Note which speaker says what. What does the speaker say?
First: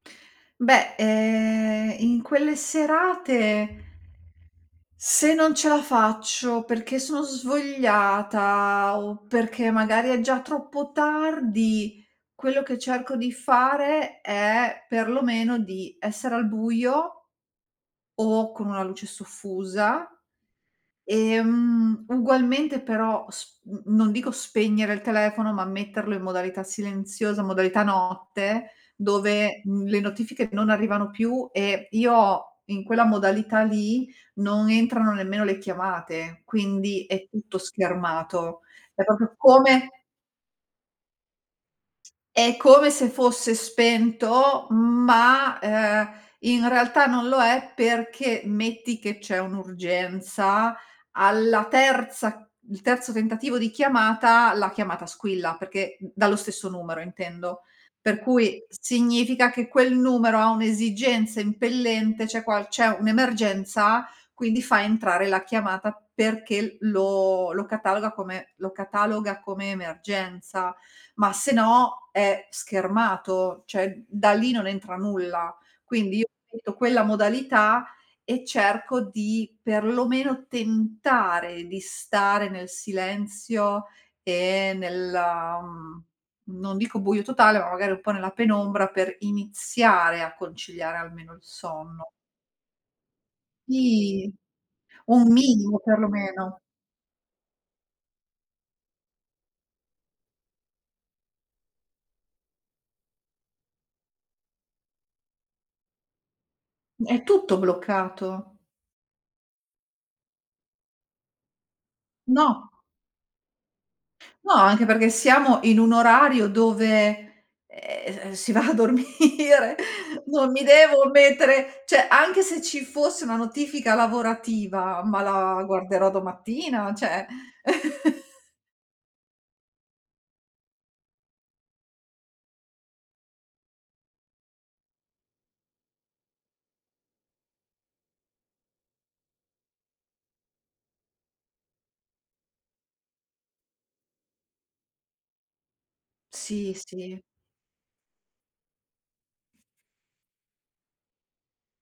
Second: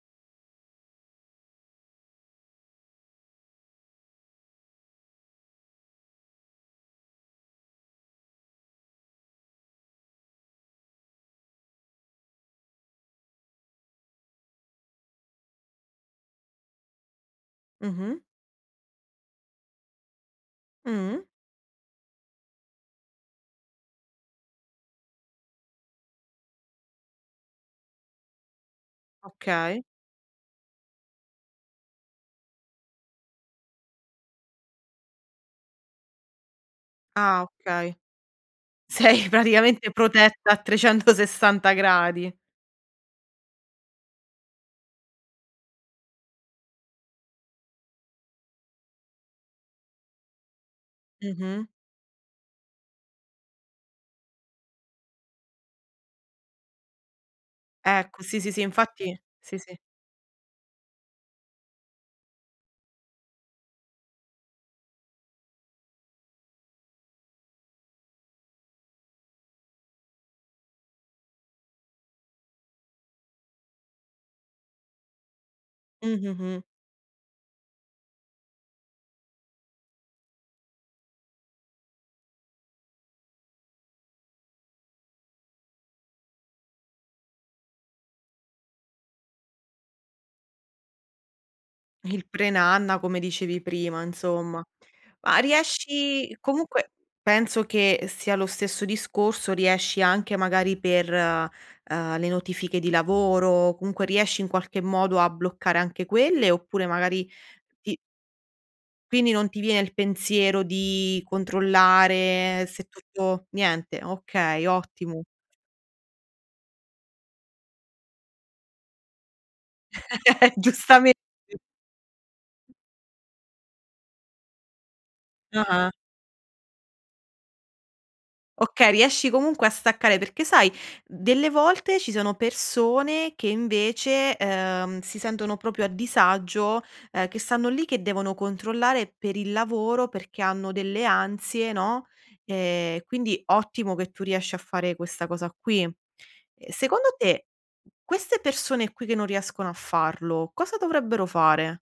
Speaker 1: Beh, ehm, in quelle serate se non ce la faccio perché sono svogliata, o perché magari è già troppo tardi, quello che cerco di fare è, perlomeno, di essere al buio
Speaker 2: Mh-mh.
Speaker 1: o con una luce soffusa.
Speaker 2: Mh.
Speaker 1: E, mhmm, ugualmente però sp n non dico spegnere il telefono, ma metterlo in modalità silenziosa, modalità notte, dove,
Speaker 2: Okay.
Speaker 1: mhmm, le notifiche non arrivano più e io ho in quella modalità lì, non entrano nemmeno le chiamate; quindi è
Speaker 2: Ah,
Speaker 1: tutto
Speaker 2: okay.
Speaker 1: schermato. È
Speaker 2: Sei
Speaker 1: proprio come
Speaker 2: praticamente protetta a 360 gradi.
Speaker 1: è come se fosse spento, ma, uhm, in realtà non lo è perché metti che c'è un'urgenza, alla
Speaker 2: Mh-mh.
Speaker 1: terza il terzo tentativo di chiamata, la chiamata squilla, perché d dallo stesso numero intendo. Per
Speaker 2: Ecco, sì, sì, sì,
Speaker 1: cui
Speaker 2: infatti
Speaker 1: significa
Speaker 2: sì,
Speaker 1: che
Speaker 2: sì.
Speaker 1: quel numero ha un'esigenza impellente, c'è qual c'è un'emergenza, quindi fa entrare la chiamata perché lo lo cataloga come lo cataloga come emergenza; ma se no è schermato, cioè da lì non entra nulla.
Speaker 2: Mh,
Speaker 1: Quindi, io
Speaker 2: mh, mh.
Speaker 1: ripeto quella modalità e cerco di, perlomeno, tentare di stare nel silenzio e nella, mhmm, non dico buio totale, ma magari un po' nella penombra per iniziare a conciliare almeno il sonno.
Speaker 2: Il pre-nanna, come dicevi prima,
Speaker 1: Sì.
Speaker 2: insomma.
Speaker 1: Un
Speaker 2: Ma
Speaker 1: minimo,
Speaker 2: riesci
Speaker 1: perlomeno.
Speaker 2: comunque, penso che sia lo stesso discorso, riesci anche magari per, uhm, le notifiche di lavoro comunque riesci in qualche modo a bloccare anche quelle, oppure
Speaker 1: È
Speaker 2: magari
Speaker 1: tutto
Speaker 2: ti
Speaker 1: bloccato.
Speaker 2: Quindi non ti vie il pensiero di controllare
Speaker 1: No.
Speaker 2: se tutto niente.
Speaker 1: No,
Speaker 2: Okay,
Speaker 1: anche perché
Speaker 2: ottimo.
Speaker 1: siamo in un orario dove, ehm, si va a dormire. Non mi devo
Speaker 2: giustame
Speaker 1: mettere cioè, anche se ci fosse una notifica lavorativa, ma la
Speaker 2: Ah-ah.
Speaker 1: guarderò domattina, cioè
Speaker 2: Okay, riesci comunque a staccare. Perché sai, delle volte ci sono persone che invece, uhm, si sentono proprio a disagio, ehm, che stanno lì, che devono controllare per il lavoro perché hanno delle ansie, no, e quindi ottimo che tu riesci a fare questa cosa qui. E
Speaker 1: Sì,
Speaker 2: secondo
Speaker 1: sì.
Speaker 2: te queste persone qui che non riescono a farlo, cosa dovrebbero fare?